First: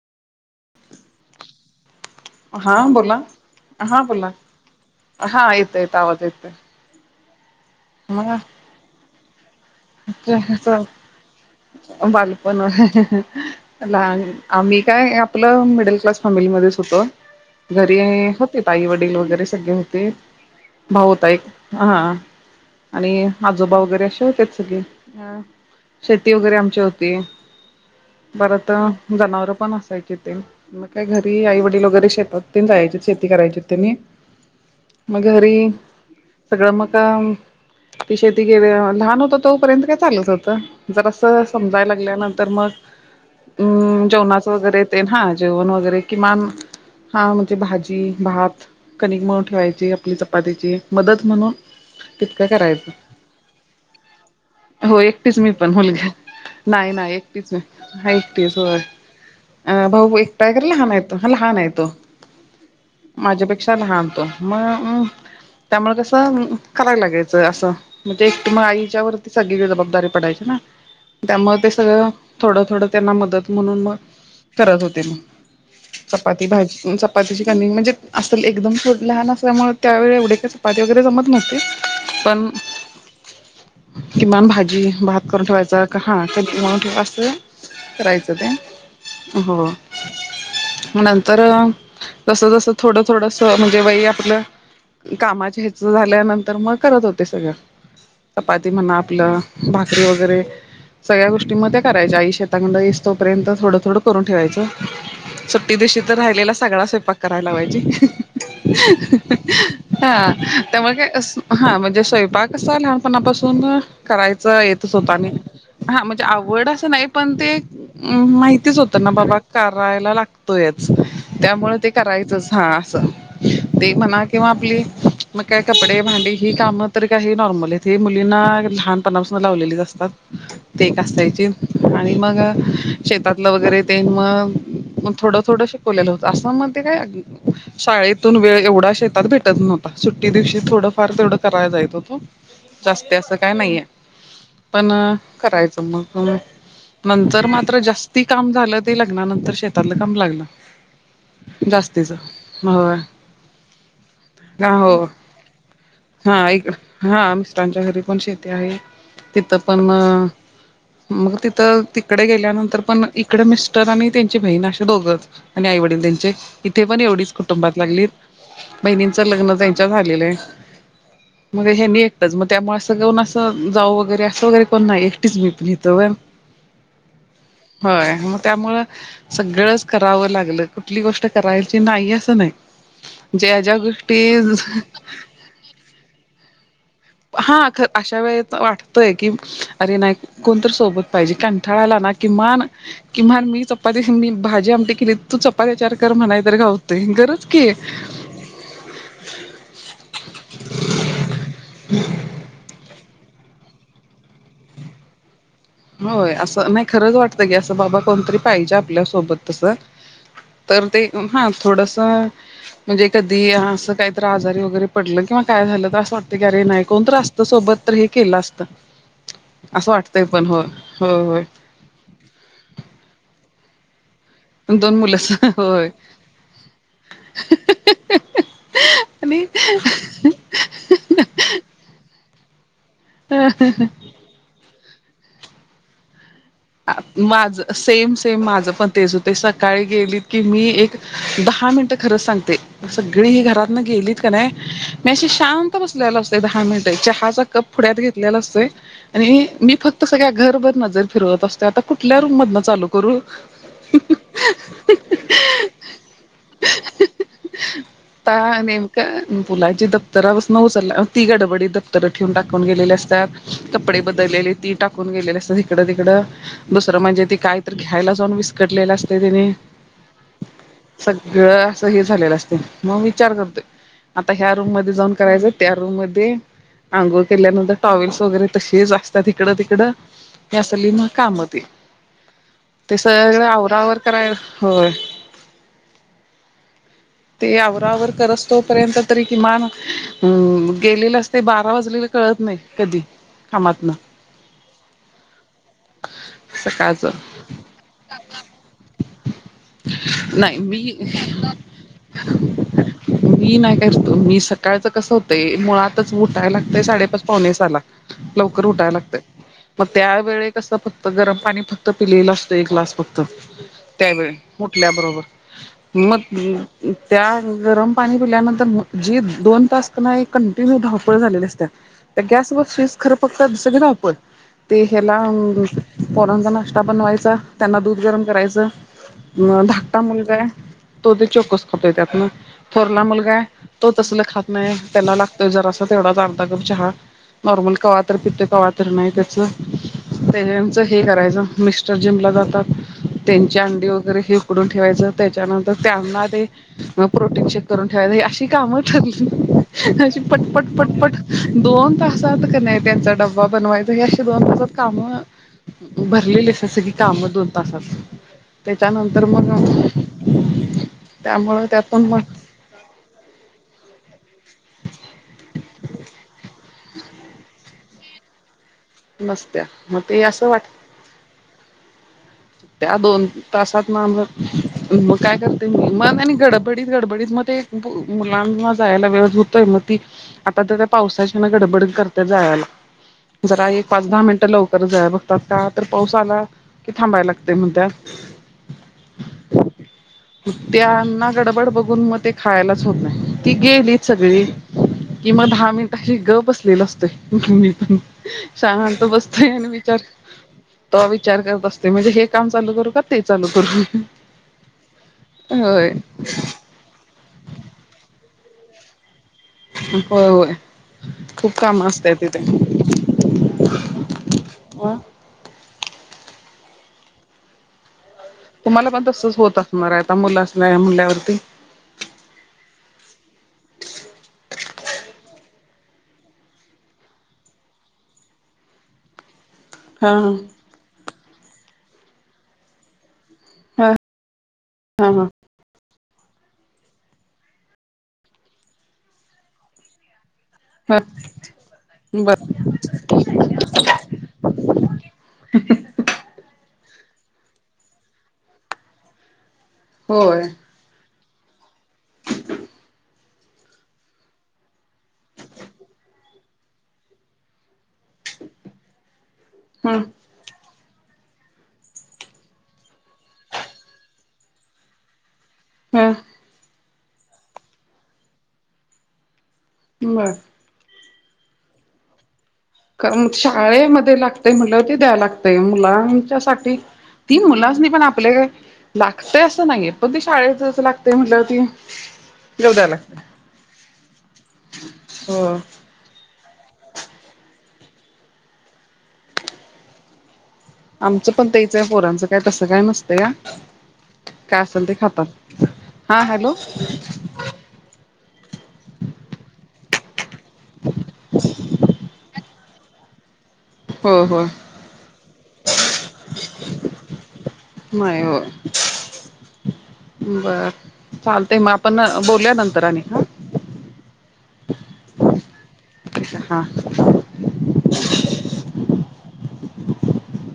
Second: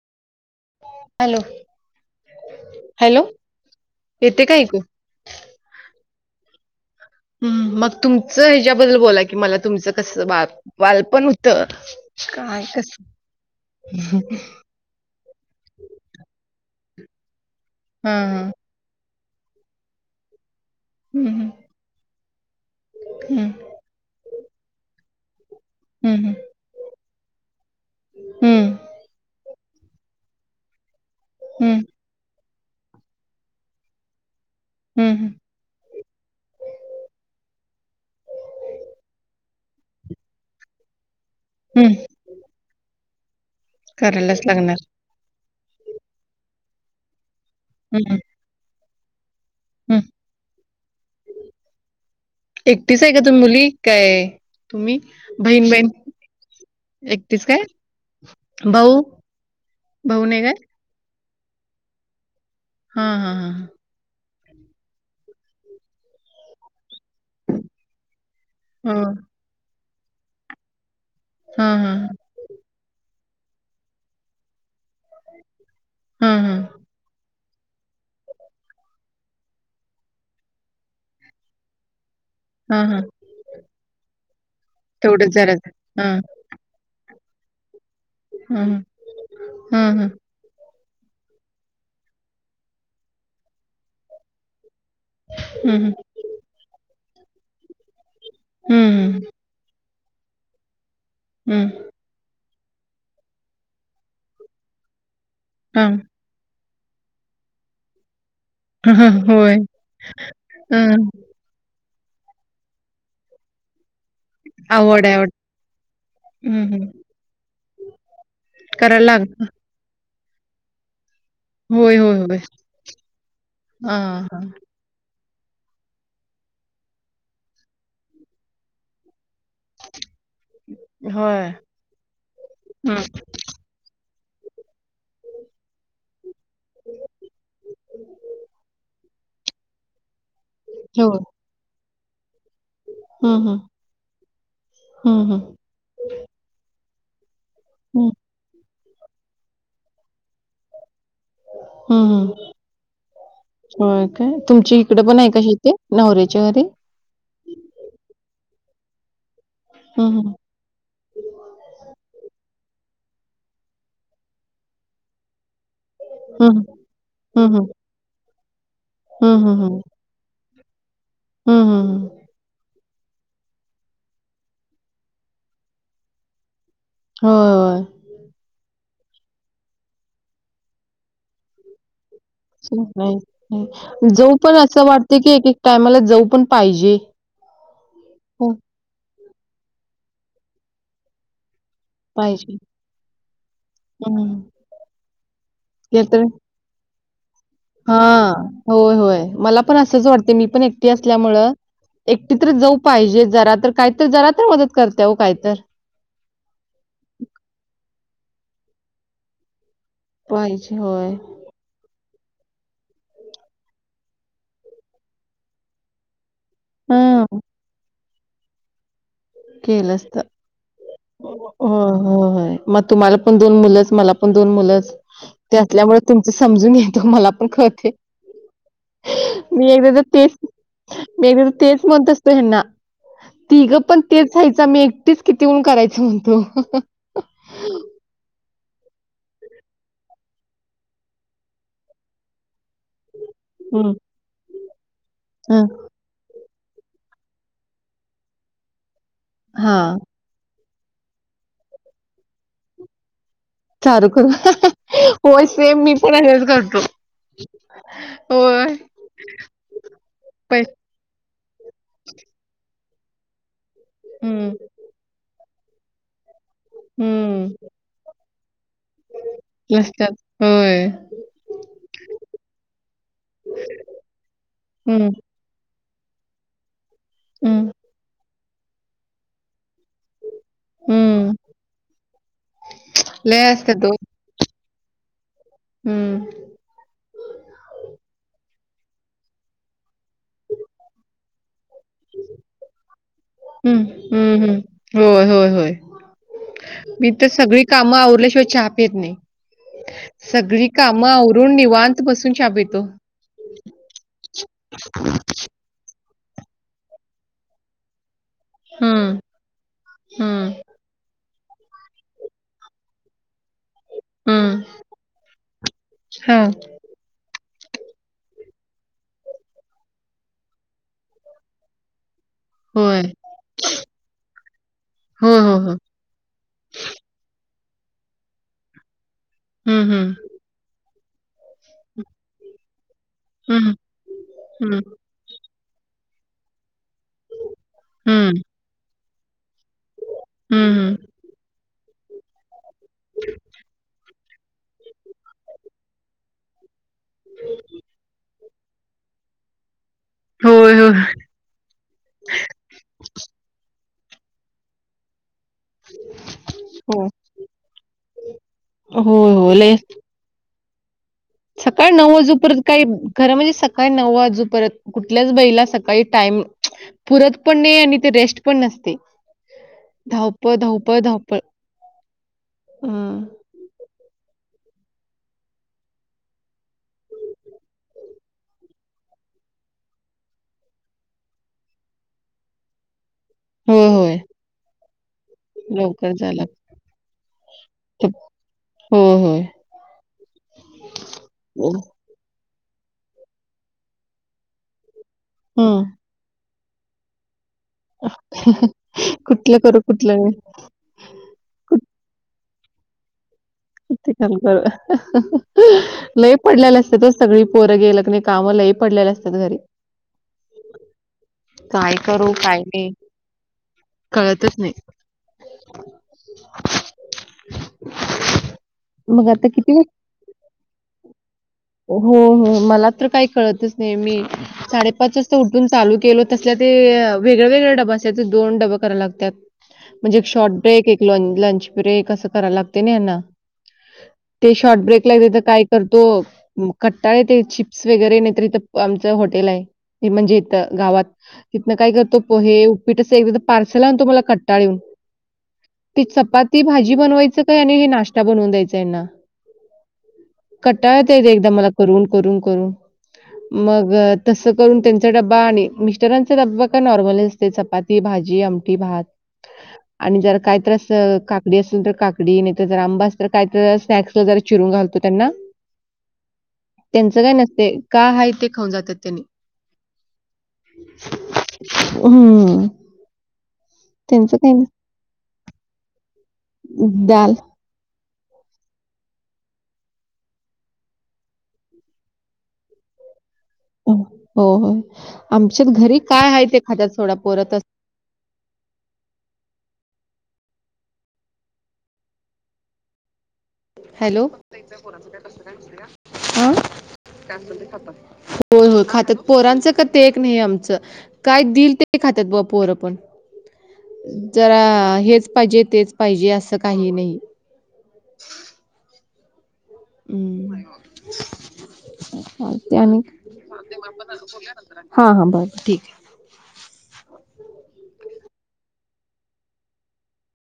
Hello हा बोला. Hello हा बोला. येते का ऐकू हा येतोय, येतो आवाज येतोय. मग तुमचं ह्याच्याबद्दल बोला की, मला तुमचं कस बाल बालपण होत बालपण काय कसं? लहान आम्ही काय आप आपलं मिडल क्लास फॅमिलीमध्येच होतो, घरी हा हा होतीत. आई वडील वगैरे सगळे होते, भाऊ होता एक हम्म हा हा आणि हम्म आजोबा वगैरे असे होतेत, सगळे आ हम्म शेती वगैरे आमची होती, परत हम्म अ जनावर पण असायची ते. मग काय? घरी आई हम्म वडील वगैरे शेतात तेन जायचे, शेती करायची त्यांनी मग हम्म घरी सगळं म काम आपली शेती घेवूया, लहान होतो. तोपर्यंत काय चालत होत, जरासं समजायला हम्म लागल्यानंतर मग अम् करायलाच जेवणाच वगैरे लागणार तेन हा, जेवण वगैरे किमान हा म्हणजे भाजी, हम्म भात, कनिक मळून ठेवायच. जी हम्म आपली चपातीची मदत, म्हणून तितकं करायचं ह्या तुम्ही मुली काय? तुम्ही हो एकटीच मी बहीण पण बहीण मुलगी, नाही नाही एकटीच मी हा एकटीच होय. भाऊ अ भाऊ नाही एकटा काय आहे, खर लहान आहे तो, लहान आहे तो हा हा हा माझ्यापेक्षा लहान तो. म मग त्यामुळे कसं करायला लागायचं? असं एकट मग हा आईच्या वर ती सगळी जबाबदारी पडायची ना, त्यामुळे हा ते हा सगळं. थोडं थोडं, त्यांना मदत म्हणून मग करत होते मी हा चपाती, हा भाजी, चपातीची कणीक म्हणजे असल एकदम लहान असल्यामुळे, त्यावेळी एवढे काय चपाती वगैरे जमत नव्हती पण हा हा. किमान भाजी, भात तेवढंच करून जरा ठेवायचा का हा कणीक मळून ठेवा आसं. करायचं ते हा हा हो. हा हा नंतर जस जस थोडं थोडस म्हणजे वय आपलं. कामाच्या हच हम्म झाल्यानंतर मग करत होते सगळं. चपाती म्हणा हम्म आपलं भाकरी वगैरे सगळ्या गोष्टी म हम्म करायच आई शेतकडडेई तोर्य थोडं थोडं करून ठेवायचं. सुट्टी हम्म दिवशी तर राहिलेला सगळा स्वयंपाक करायला पाहिजे. हा हा, होय हा त्यामुळे हम्म काय? हा म्हणजे स्वयंपाकसा लहानपणापासून करायचं येत आवड स्वतःने आवड हा म्हणजे आवड हम्म हम्म असं नाही पण ते माहि च होत करायला ना लाग बाबा करायला लाग. त्यामुळे ते होय, होय, होय. करायचच हा असं ते हां, म्हणा हां. किंवा आपली मग काय कपडे भांडी ही कामं तर कायही नॉर्मल आहेत मुलींना लहान. पनापासून लावलेलीच असतात ते एक असायची होय. आणि मग हं. शेतात वगैरे ते मग मग थोडं थोडं. लेलं होत आसाममध्येध्ये काय शाळेतून वेळ एवढा शेतात भेटत न. सुट्टी दिवशी हो. थोडंफार तेवढं करायला जायच होतो. जास्त असं हं, काय हं. नाहीये पण हं, हं. करायचं मग नंतर म. हं, जास्ती काम झालं ते लागणार नंतर शेतातलं काम लागलं. दस्तेच हो. ओ काे तुमची इकडे पण आहे कशी ते हा नवरऱ्याच्या घरी. इकड हा मिस््रांच्या घरी पण शेती आहे तिथं पण हं, हं. मग तिथं तिकडे गेल्यानंतर पण इकडे मिस्टर आणि त्यांची बहीण असे दोघंच. आणि आई वडील दि हं, हं. इथे पण एवढीच हं, हं. कुटुंबात लागली महिनींच हं, लग्न हं, हं. त्यांच्या झालेलं आहे. हं, मग हे हं, हं. एकटंच मग त्यामुळे असं घेऊन असं जाऊ वगैरे असं वगैरे कोण नाही एकटीच मी पण हेतो. होय मग त्यामुळ सगळंच करावं लागलं कुठली गोष्ट करायची नाही असं नाही. ज्या ज्या जाऊ पण गोष्टी असं वाटते की एक एक टायमाला जाऊ पण पाहिजे. हा अशा वेळ हो, वाटतय की अरे नाई कोणत सोबत पाहिजे काण ठरायला ना पाहिजे. किमान कि म्हण मी चपाती मी हं. भाजी आमटी केली तू चपाती चार कर म्हणाय तर गात. गरच की हा होय होय मला पण असंच वाटते मी पण एकटीव असल्यामुळ एकटीत्र जाऊ पाहिजे जरा तर काहीत जरा तर मदत करतेव काहीत. होय असं नाही खरंच वाटतं की असं बाबा कोणतरी पाहिजे आपल्यासोबत तसं. पाहिजे तर ते होय हा थोडसं म्हणजे कधी असं काहीत आजारी वगैरे पडलं किंवा काय झालं तर असं वाटत. तेरे नाही हा कोणत असत सोबत तर हे केलं असतं. असं केलंसत वाटतंय पण हो हो होय. हो हो मग तुम्हाला पण दोन मुलंच मला प दोन मुलं मुलंच ते होय असल्यामुळे तुमच समजून येतो मला पण खते. आणि मी एकदा तर तीस मे तेच म्हणत असतो हना तिघं पण तेच हयचं मी एकटीच किती होन करायच म्हणतो. माझ सेम सेम माझ पण तेच होते सकाळी गेलीत की मी एक दहा मिनटं खरंच सांगते सगळी ही घरात न हम्म गेलीत का नाही मी अशी शांत बसते. द मि चहा क घेतलेला असत आणि हा मी फक्त सगळ्या घर नजरिरवततेता कुठल्या रूमध चालू. कररू चारू कर हो सेम मी पण हच करतो. त होय नेमका मुलाची दफ्तरा पासून पै उचला. ती गडबडी दफ्तर ठेवून टाकून गेलेली असतात. कपडे हम्म बदललेले ती टाकून गेलेले असतात हिकडं तिकडं दुसरं म्हणजे ती काय हम्म तर घ्यायला जाऊन विस्कटलेलं असतय त्यांनी. असतात होय सगळं अस हे झालेलं असतय मग विचार करतोय. आता ह्या रूम मध्ये हम्म जाऊन करायचं. त्या रूम मध्ये आंघोळ हम्म केल्यानंतर टॉवेल्स वगैरे तशीच असतात हिकडं तिकडं. हे असली ना हम्म काम ती. ते लय सगळं असतात ओ आवरावर कराया होय. हम्म. ते आवरावर करस तोपर्यंत तरी किमान अ गेलेलं अस ते बारा वाजलेलं कळत नाही. कधी? कामातन हम्म हम्म. होय होय होय सकाळचं मी तर सगळी काम आवरल्या शिवाय चहा पीत नाही. नाही सगळी मी कामं औवरुण निवांत बसून चहा पितो. मी नाही करतो, मी सकाळचं कसं होतंय मुळातच उठायला लागतंय साडेपाच, पावणे सहाला लवकर उठायला हं, लागतय मग त्यावेेळे हं, कस फक् गरम पाणी फक्त पिलेलं असतं एक ग्लास फक्त. त्यावेळी हं. उठल्या बरोबर हां. मग त्या गरम पाणी पिल्यानंतर जी दोन तास क नाय कंटिन्यू धावपळ झालेली असत्या. तर गॅस व स्वीज होय. खरं फक्त सगळ धावपळ ते ह्याला हो, हो, हो. पोरांचा नाष्टा बनवायचा त्यांना दूध गरम करायचं. हं, धाट हं. मुलगा आहे तो ते चोकस खातोय त्यातन, थोरला मुलगा तो काय हं, तो तसलं खात नाही. हं, त्याला लागतय जरासा तेवढाच अर्धा कप चहा नॉर्मली कवा तर हं, पितोय, कवा तर नाही त्याच हं, त्यांच हं. हे करायचं मिस्टर जिम ला जातात. च्या अंडी वगैरे हे उकडून ठेवायचं त्याच्यानंतर त्यांना ते मग प्रोटीन शेक करून ठेवाय अशी कामं ठरली अशी पटपट होय, पटपट होय. दोन तासात क नाय त्यांचा डब्बा बनवायचा हे अशी दोन तासात काम भरलेली अस स की काम दोन तासात. हो त्याच्यानंतर हो. मग लई त्यामुळं सकाळ त्यातून नऊ मग वाजूपर्य काही खरं म्हणजे सकाळी नऊ वाजूपर्त कुठल्याच बईला सकाळी टाईम पुरत पण नाही आणि ते रेस्ट पण नसते. नसत्या. मग ते असं वाट प धावपळ. त्या हं. दोन तासात ना मग काय करते म म आणि गडबडीत गडबडीत मग ते मुलांना जायला वेळच होतोय. म ती आता तर त्या पावसाची ना गडबड करत्या जायाला. जरा होय, एक पाच, होय. दहा मिनटं लवकर जाया बघतात, का तर लवकर पाऊस आला जायला की थांबायला ते म्हणत्यात लागतं. होय, होय. त्यांना गडबड बघून मग ते खायलाच होत नाही. ती गेलीत सगळी की मग दहा हं. मिनट अशी ग बसलेल असतोय. मी पण शांत बसतोय कुठलं आणि करू विचार कुठलं नाही तवा विचार करत असते म्हणजे हे काम चालू करू ते चालू करू? किती काम खरं अहं अहं होय लई पडलेला असत्यात ओ. सगळी पोरं गेल कणी काम लई पडलेल असत्यात घरी. होय होय. खूप काम काय असतय करू तिथे काय नही कळतच नाही. [unintelligible] तुम्हाला पण मग तसच आता होत किती वाज- असणारय. आता मुलंच न्हाय म्हणल्यावरती. हो, हो. मला तर काही कळतच नाही. मी साडेपाच वाजता उठून चालू केलो. तसल्या ते वेगळ् वेगळ् डबं असत्यात. ते दोन डबं कराला लागत्यात. हा म्हणजे एक शॉर्ट ब्रेक एक ल लंच ब्रेक. असं करायला लागते ना यांना. हा ते शॉर्ट हा ब्रेकला हा तीथं काय तर तो, कट्टाळ येतय, चिप्स वगैरे. नाहीतर इथं आमचं हॉटेलाय. ते म्हणजे इथं ह गावात. तिथनं काय करतो. बर पोहे, उपीट अस एकाद पारसल आणतो. मला कट्टाळ येऊन. ती चपाती- भाजी बनवायचं काय. आणि हे नाश्ता बनवून द्यायचा यांना. होय. कटाळा येतोय एकदा मला. करून, करून, करून. मग तसं करून, त्यांचा डब्बा. आणि मिस्टरांचा डब्बा का नॉर्मल ते चपाती - भाजी, आमटी - भात. ह आणि जरा काही तर असं, काकडी असेल तर काकडी. नाही तर जर आंबा अस तर काय तर स्नॅक्स वगैरे, चिरून घालतो त्यांना. हा. त्यांचं काय नसतय. का हाय ते खाऊन जात्यात त्यांनी. बर. हम्म. कारण शाळेमध्ये त्यांचं काही लागतेय, म्हटल्याव. ते द्याय लागतय. मुलां साठी. नाही दाल ती मुलास्नी पण आपलं लागतय असं नाहीये. पण ते शाळेेत अस लागतेय, म्हटल्यावं ती. घेऊ द्याला लागतय. हो, हो. हो आमच्यात घरी काय हाय ते, खात्यात सोडा. पोरं त आमचं पण तेचंय. पोरांचं काय, तसं काय नसतंया. हॅलो काय असेल ते खातात. हा, हॅलो. काय असेल ते खातात. हो, हो खात्यात. पोरांचं का ते एक नाही आमचं. काय दिल ते, खात्यात बा पोर पण. हो हो जरा हेच पाहिजे. तेच पाहिजे. असं, काही नाही. होय, हो. हम्म. बरं, चालतय मग. आपण बोलुया नंतर आणि हा. हा, हा. बर ठीकय. [inaudible] हा.